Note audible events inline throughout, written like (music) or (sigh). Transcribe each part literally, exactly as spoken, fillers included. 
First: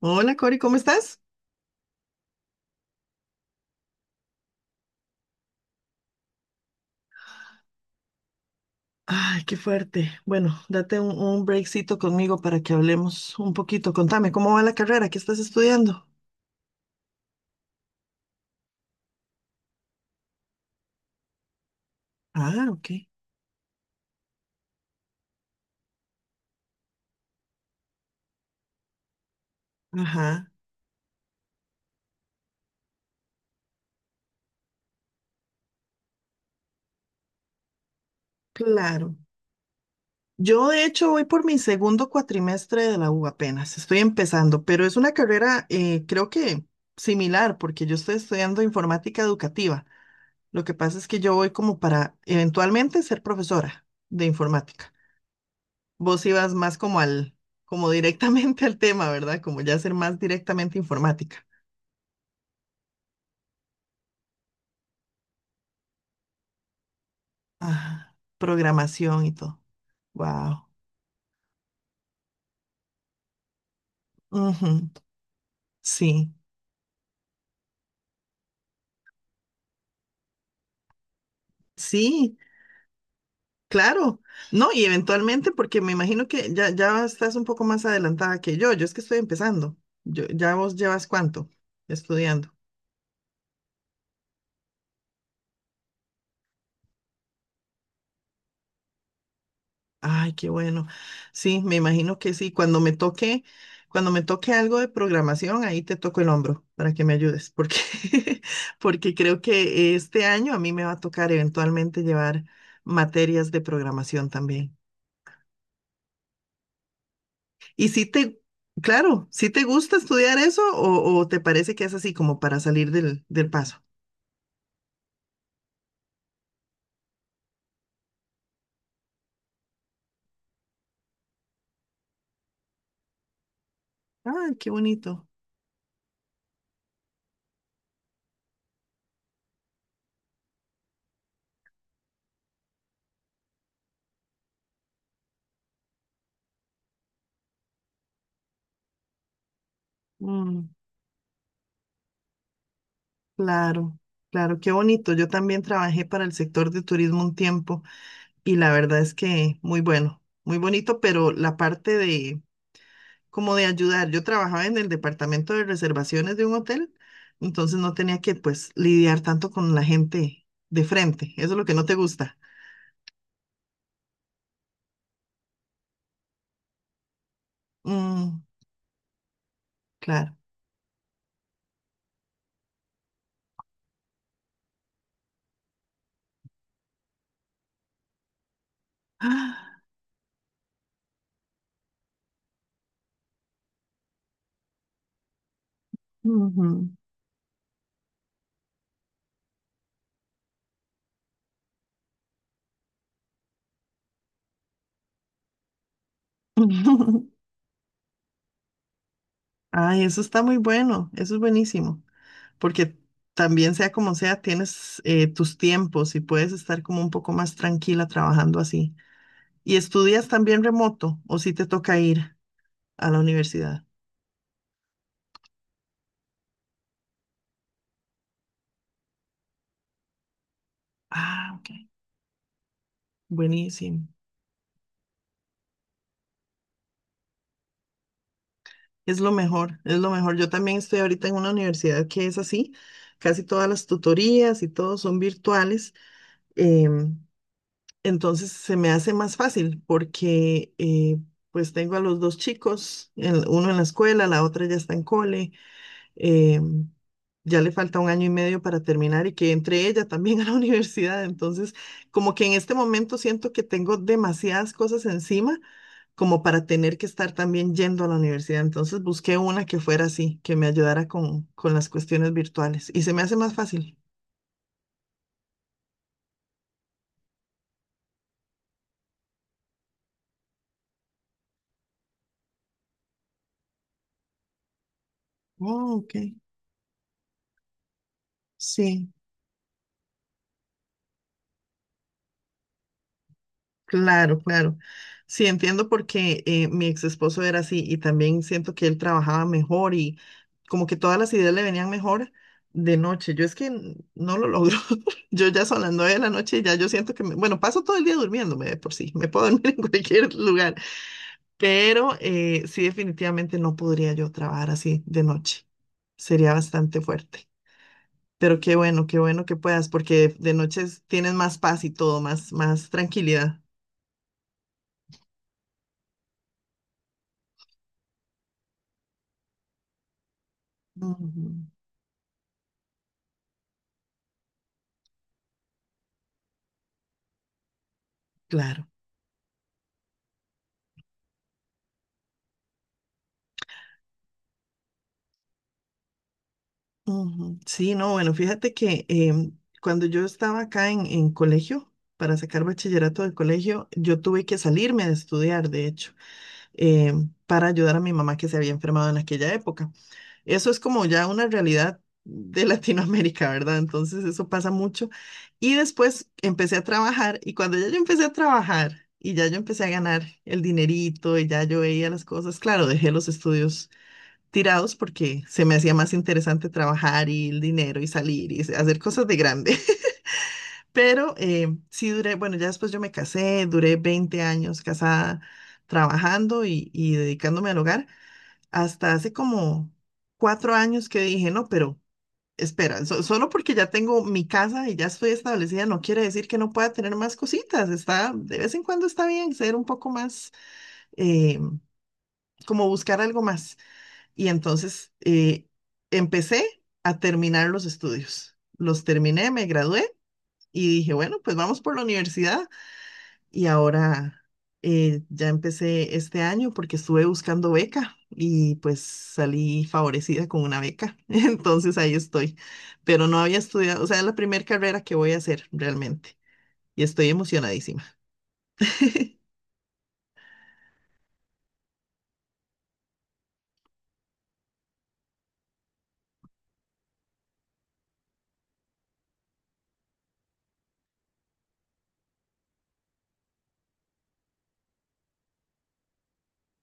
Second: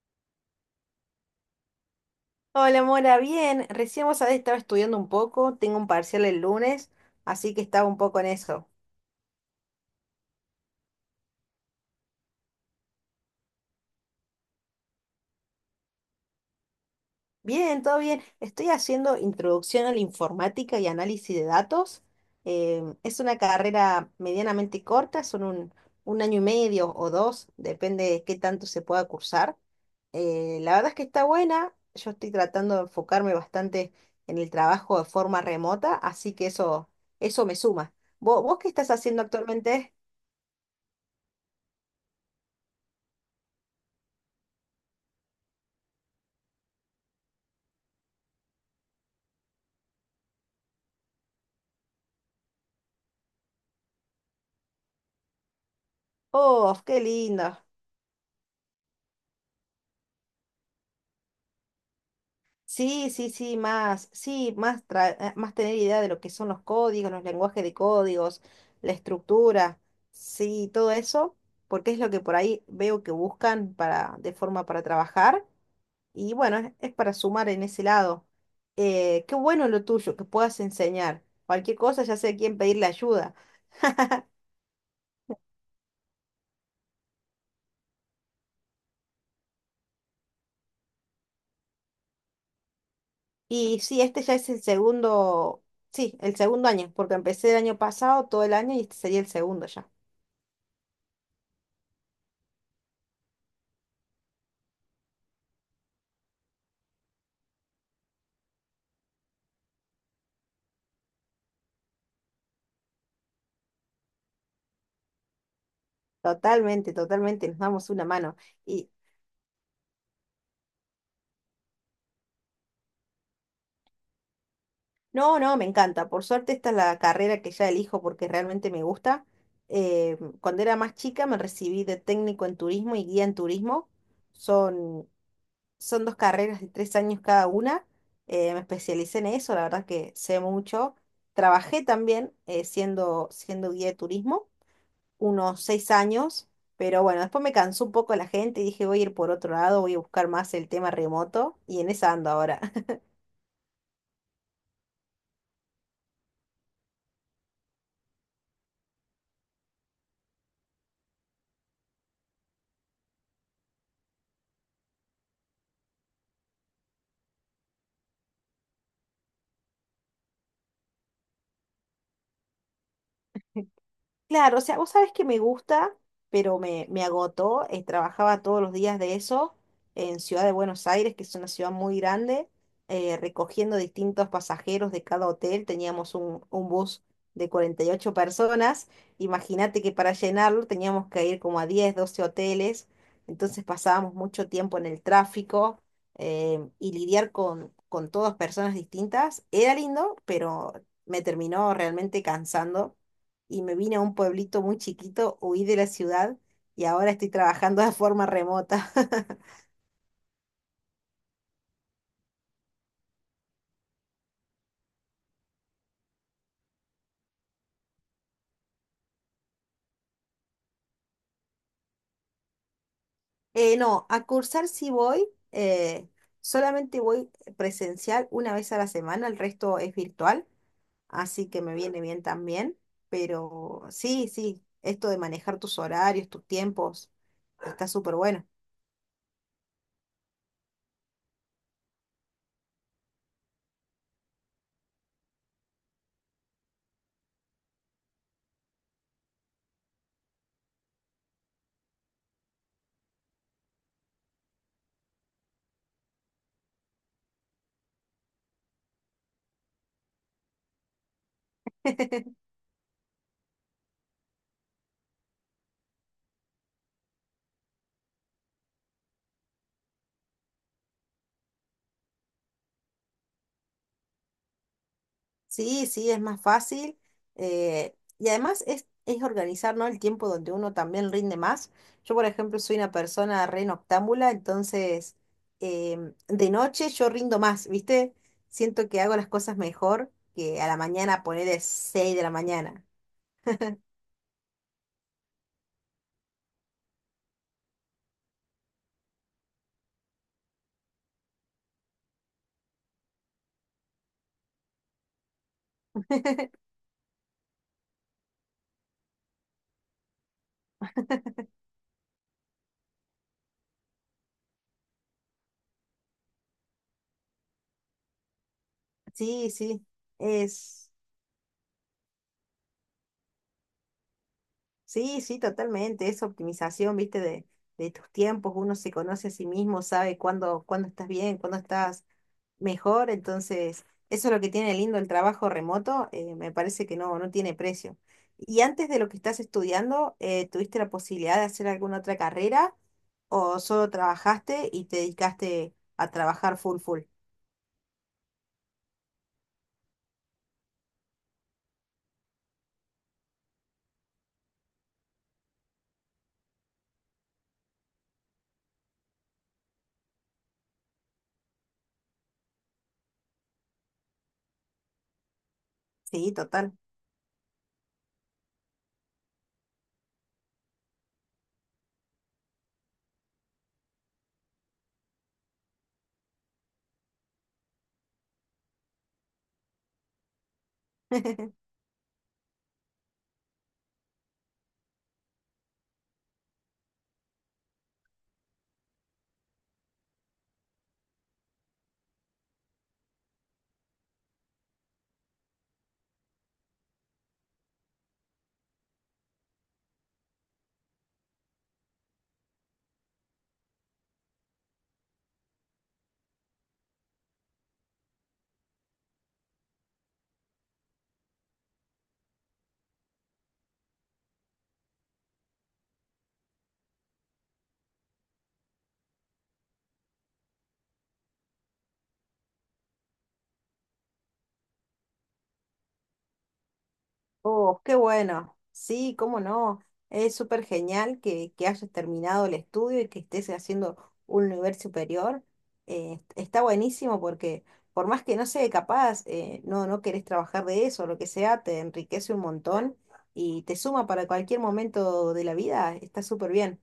Hola Cori, ¿cómo estás? Hola, Mora, bien. Recién vos sabés, estaba estudiando un poco, tengo un parcial el lunes, así que estaba un poco en eso. Ay, qué fuerte. Bueno, date un, un breakcito conmigo para que hablemos un poquito. Contame, ¿cómo va la carrera? ¿Qué estás estudiando? Bien, todo bien. Estoy haciendo introducción a la informática y análisis de datos. Ah, ok. Em, es una carrera medianamente corta, son un, un año y medio o dos, depende de qué tanto se pueda cursar. Ajá, Eh, la verdad es que está buena, yo estoy tratando de enfocarme bastante en el trabajo de forma remota, así que eso, eso me suma. ¿Vos, vos qué estás claro. haciendo actualmente? Yo de hecho voy por mi segundo cuatrimestre de la U apenas, estoy empezando, pero es una carrera eh, creo que similar porque yo estoy estudiando informática educativa. Lo que pasa es que yo voy como para eventualmente ser profesora de informática. Vos ibas Oh, más como qué al, lindo. como directamente (laughs) al tema, ¿verdad? Como ya ser más directamente informática. Sí, sí, sí, más, sí, más, tra- eh, más tener idea de lo que son los códigos, los lenguajes de Ah, códigos, la programación y todo. estructura, Wow. sí, todo eso, porque es lo que por ahí veo que buscan para, de forma para Ujú. trabajar, Sí, y bueno, es, es para sumar en ese lado. Eh, qué bueno lo tuyo, que puedas enseñar. Cualquier cosa, ya sé sí, a quién pedirle ayuda. claro. No, y eventualmente, porque me imagino que ya, ya estás un poco más adelantada que yo. Yo es que estoy empezando. Yo, ¿ya vos llevas cuánto estudiando? Y sí, este ya es el segundo, sí, el segundo año, porque empecé el año pasado, todo el año, y este sería el segundo ya. Ay, qué bueno. Sí, me imagino que sí. Cuando me toque, cuando me toque algo de programación, ahí te toco el hombro para que me ayudes, porque, (laughs) porque creo que este año a mí me va a tocar eventualmente llevar materias de programación también. Totalmente, totalmente, nos Y damos si una mano. te, Y claro, si te gusta estudiar eso o, o te parece que es así como para salir del, del paso. no, no, me encanta. Por suerte esta es la carrera que ya elijo porque realmente me gusta. Eh, cuando era más chica me recibí de técnico en turismo y guía en turismo. Ah, qué Son, bonito. son dos carreras de tres años cada una. Eh, me especialicé en eso, la verdad que sé mucho. Trabajé también eh, siendo, siendo guía de turismo unos seis años, pero bueno, después me cansó un poco la gente y dije voy a ir por otro lado, voy a buscar más Mm, el tema remoto y en esa ando ahora. claro, claro, qué bonito. Yo también trabajé para el sector de turismo un tiempo. Y la verdad es que muy bueno, muy bonito, pero la parte de como de ayudar, yo trabajaba en el departamento de reservaciones de un hotel, entonces no tenía que pues lidiar tanto con la gente de frente, eso es lo que no te gusta. Claro, o sea, vos sabés que me gusta, pero me, me agotó. eh, Mm, Trabajaba todos los días de eso en claro. Ciudad de Buenos Aires, que es una ciudad muy grande, eh, recogiendo distintos pasajeros de cada hotel. Teníamos un, un bus de cuarenta y ocho personas. Ah, Imagínate que para llenarlo teníamos que ir como a diez, doce hoteles. Entonces pasábamos mucho tiempo en el tráfico em, ujú. y lidiar con, con todas personas distintas. Era lindo, pero me terminó realmente cansando y me vine a un pueblito muy chiquito, huí de la ciudad y ahora estoy (laughs) trabajando de forma remota. (laughs) Ay, eso está muy bueno, eso es buenísimo, porque también sea como sea, tienes eh, tus tiempos y puedes estar como un poco más tranquila trabajando así. ¿Y estudias también remoto o si te toca ir? A la Eh, universidad? No, a cursar sí voy, eh, solamente voy presencial una vez a la semana, el resto es virtual, así Ah, que ok. me viene bien también, pero Buenísimo. sí, sí, esto de manejar tus horarios, tus tiempos, está súper bueno. Es lo mejor, es lo mejor. Yo también estoy ahorita en una universidad que es así. Casi todas las tutorías y todo son virtuales. em, entonces se me hace más fácil porque eh, pues tengo a los dos chicos, el- uno en la escuela, la otra ya está en cole. eh, ya le falta un año y medio para terminar y que entre ella también a la (laughs) universidad. Entonces, como (laughs) que en este momento siento que tengo demasiadas cosas encima como para tener que estar también yendo a la universidad. Entonces busqué una que fuera así, que me ayudara con, con las cuestiones virtuales y se me hace más fácil. Sí, sí, es más fácil. Eh, y además es, es organizar, ¿no? El tiempo donde uno también rinde más. Yo, por ejemplo, soy una persona re noctámbula, entonces Oh, ok. em, de noche yo rindo más, ¿viste? Siento que Sí. hago las cosas mejor que a la mañana poner de seis de la mañana. Claro, claro. Sí, entiendo porque eh, mi ex esposo era así y también siento que él trabajaba mejor y como que todas las ideas le venían mejor de noche. Yo es que n- no lo logro. (laughs) Yo ya son las nueve de la noche (laughs) y ya yo siento que, me- bueno, paso todo el día durmiéndome de por sí, me puedo (laughs) dormir en cualquier lugar, pero eh, sí definitivamente no podría yo trabajar así de noche. Sería bastante fuerte. Pero qué bueno, qué bueno Sí, que sí, puedas porque de, de noche es. tienes más paz y todo, más, más tranquilidad. Sí, sí, totalmente. Es optimización, viste, de, de tus tiempos. Uno se conoce a sí mismo, sabe cuándo, cuándo estás bien, Ujú. cuándo estás mejor. Entonces, eso es lo que tiene lindo el trabajo remoto. Eh, me parece que no, no tiene precio. ¿Y Claro. antes de lo que estás estudiando, eh, tuviste la posibilidad de hacer alguna otra carrera o solo trabajaste y te dedicaste a trabajar full full? Ujú. Sí, no, bueno, fíjate que em, cuando yo estaba acá en, en colegio, para sacar bachillerato del colegio, yo tuve que salirme de estudiar, de hecho, em, para ayudar a mi mamá que se había enfermado en aquella época. Eso es como ya una realidad de (laughs) Latinoamérica, ¿verdad? Entonces eso pasa mucho. Y después Sí, total. empecé a trabajar y cuando ya yo empecé a trabajar y ya yo empecé a ganar el dinerito y ya yo veía las cosas, claro, dejé los estudios tirados porque se me hacía más interesante trabajar y el dinero y salir y hacer cosas de grande. (laughs) Pero (laughs) eh, sí duré, bueno, ya después yo me casé, duré veinte años casada trabajando y, y dedicándome al hogar, hasta hace como cuatro años que dije, no, pero espera, so- solo porque ya tengo mi casa y ya estoy establecida, no quiere decir que no pueda tener más cositas. Está, de vez en cuando está bien ser un poco más, eh, como buscar algo más. Y entonces eh, empecé a terminar los estudios. Los terminé, me gradué y dije, bueno, pues vamos por la universidad. Y ahora eh, ya empecé este año porque estuve buscando beca y pues salí favorecida con una beca. (laughs) Entonces ahí estoy. Pero no había estudiado, o sea, es la primera carrera que voy a hacer realmente. Y estoy Oh, qué emocionadísima. bueno. Sí, cómo (laughs) no. Es súper genial que, que hayas terminado el estudio y que estés haciendo un nivel superior. Eh, está buenísimo porque por más que no sea capaz, eh, no, no querés trabajar de eso, lo que sea, te enriquece un montón y te suma para cualquier momento de la vida. Está súper bien.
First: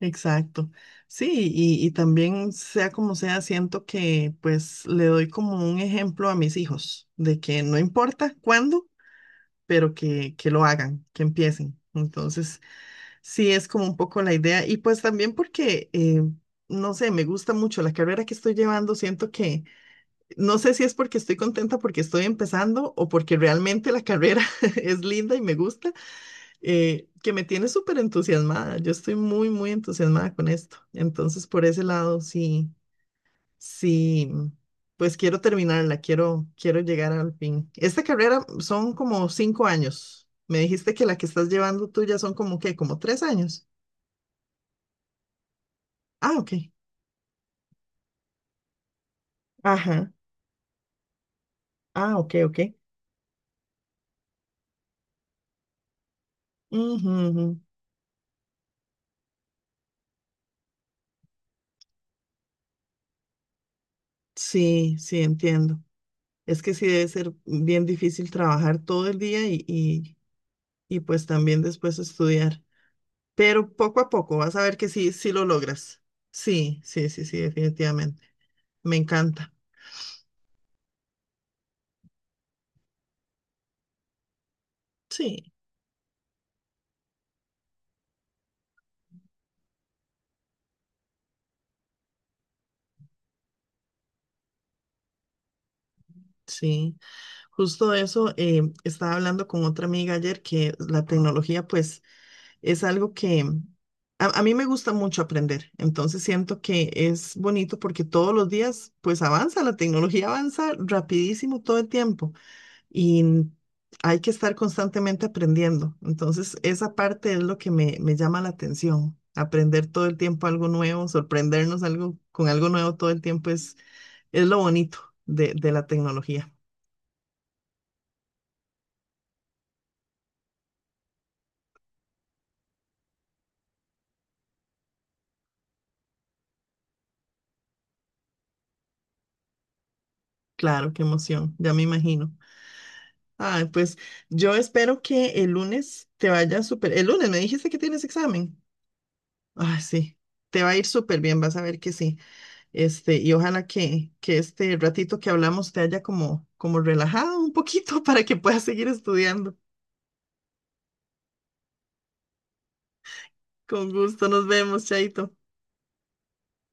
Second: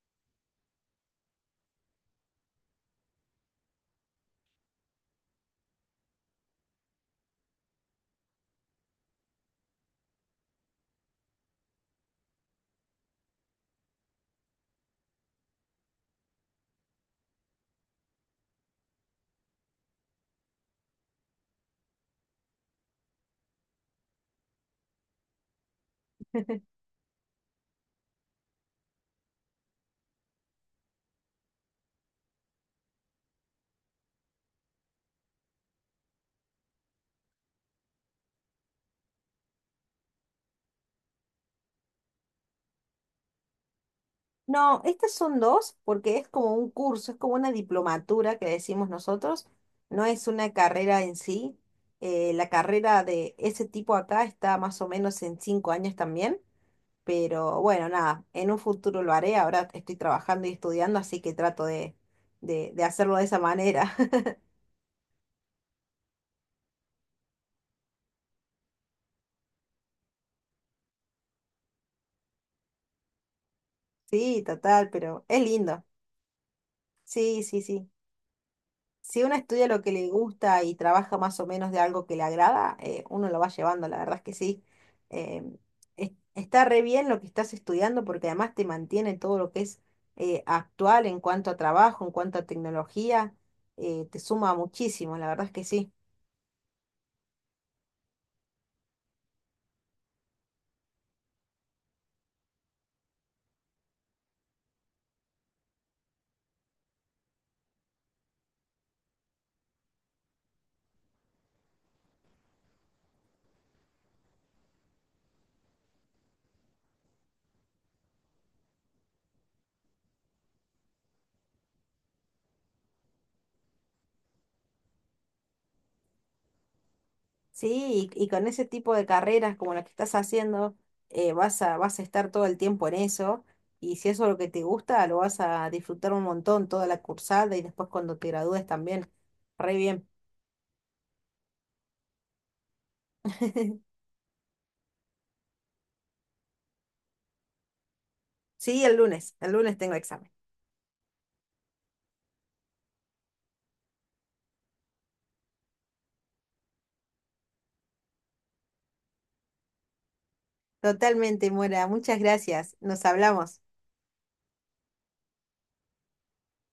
Exacto. Sí, y, y también sea como sea, siento que pues le doy como un ejemplo a mis hijos de que no importa cuándo, pero que, que lo hagan, que empiecen. Entonces, sí es como un poco la idea. Y pues también porque, eh, no sé, me gusta mucho la carrera que estoy llevando, siento que, no sé si es porque estoy contenta porque estoy empezando o porque realmente la carrera (laughs) es linda y me gusta eh, que me tiene súper entusiasmada. Yo estoy muy, muy entusiasmada con esto. Entonces, por ese lado, sí, sí, pues quiero terminarla, quiero, quiero llegar al fin. Esta carrera son como cinco años. Me dijiste que la que estás llevando tú ya son como que, como tres años. No, estas son dos porque es Ah, ok. como un curso, es como una diplomatura que decimos nosotros, no Ajá. es una carrera en sí. Ah, Eh, ok, la ok. carrera de ese tipo acá está más o menos en cinco años también, Ujú, ujú. pero bueno, nada, en un futuro lo haré, ahora estoy trabajando y estudiando, así que trato de, de, de hacerlo de esa manera. (laughs) Sí, sí, entiendo. Es que sí debe ser bien difícil trabajar todo el día y, y, y pues también después estudiar. Pero poco a poco Sí, vas a ver que total, sí, pero sí es lo lindo. logras. Sí, sí, sí, sí, Sí, sí, sí. definitivamente. Me Si uno encanta. estudia lo que le gusta y trabaja más o menos de algo que le agrada, eh, uno lo va llevando, la verdad es que sí. Eh, Sí, es- Está re bien lo que estás estudiando porque además te mantiene todo lo que es eh, actual en cuanto a trabajo, en cuanto a tecnología, eh, te suma muchísimo, la verdad es que sí. sí. Justo eso, eh, estaba hablando con otra amiga ayer que la tecnología, pues, es algo que a, a mí me gusta mucho aprender. Entonces siento que es bonito porque todos los días, pues, avanza, la tecnología avanza rapidísimo todo el tiempo. Y hay que estar constantemente aprendiendo. Entonces, esa parte es lo que me, me llama la atención. Aprender todo el tiempo algo nuevo, sorprendernos algo, con algo nuevo todo el tiempo es, es lo bonito de, de la tecnología. Sí, y, y con ese tipo de carreras como la que estás haciendo, eh, vas a, vas a estar todo el tiempo en eso. Y si eso es lo que te gusta, lo vas a disfrutar un montón toda la cursada y después cuando te gradúes también. Re bien. Claro, qué emoción, ya me imagino. Ah, pues (laughs) yo espero que el lunes te vaya súper. El lunes me dijiste que tienes examen. Sí, el lunes, el lunes Ah, tengo sí, examen. te va a ir súper bien, vas a ver que sí. Este, y ojalá que, que este ratito que hablamos te haya como, como relajado un poquito (laughs) para que puedas seguir estudiando. Totalmente, Mora. Muchas gracias. Nos hablamos. Con gusto, nos vemos, Chaito.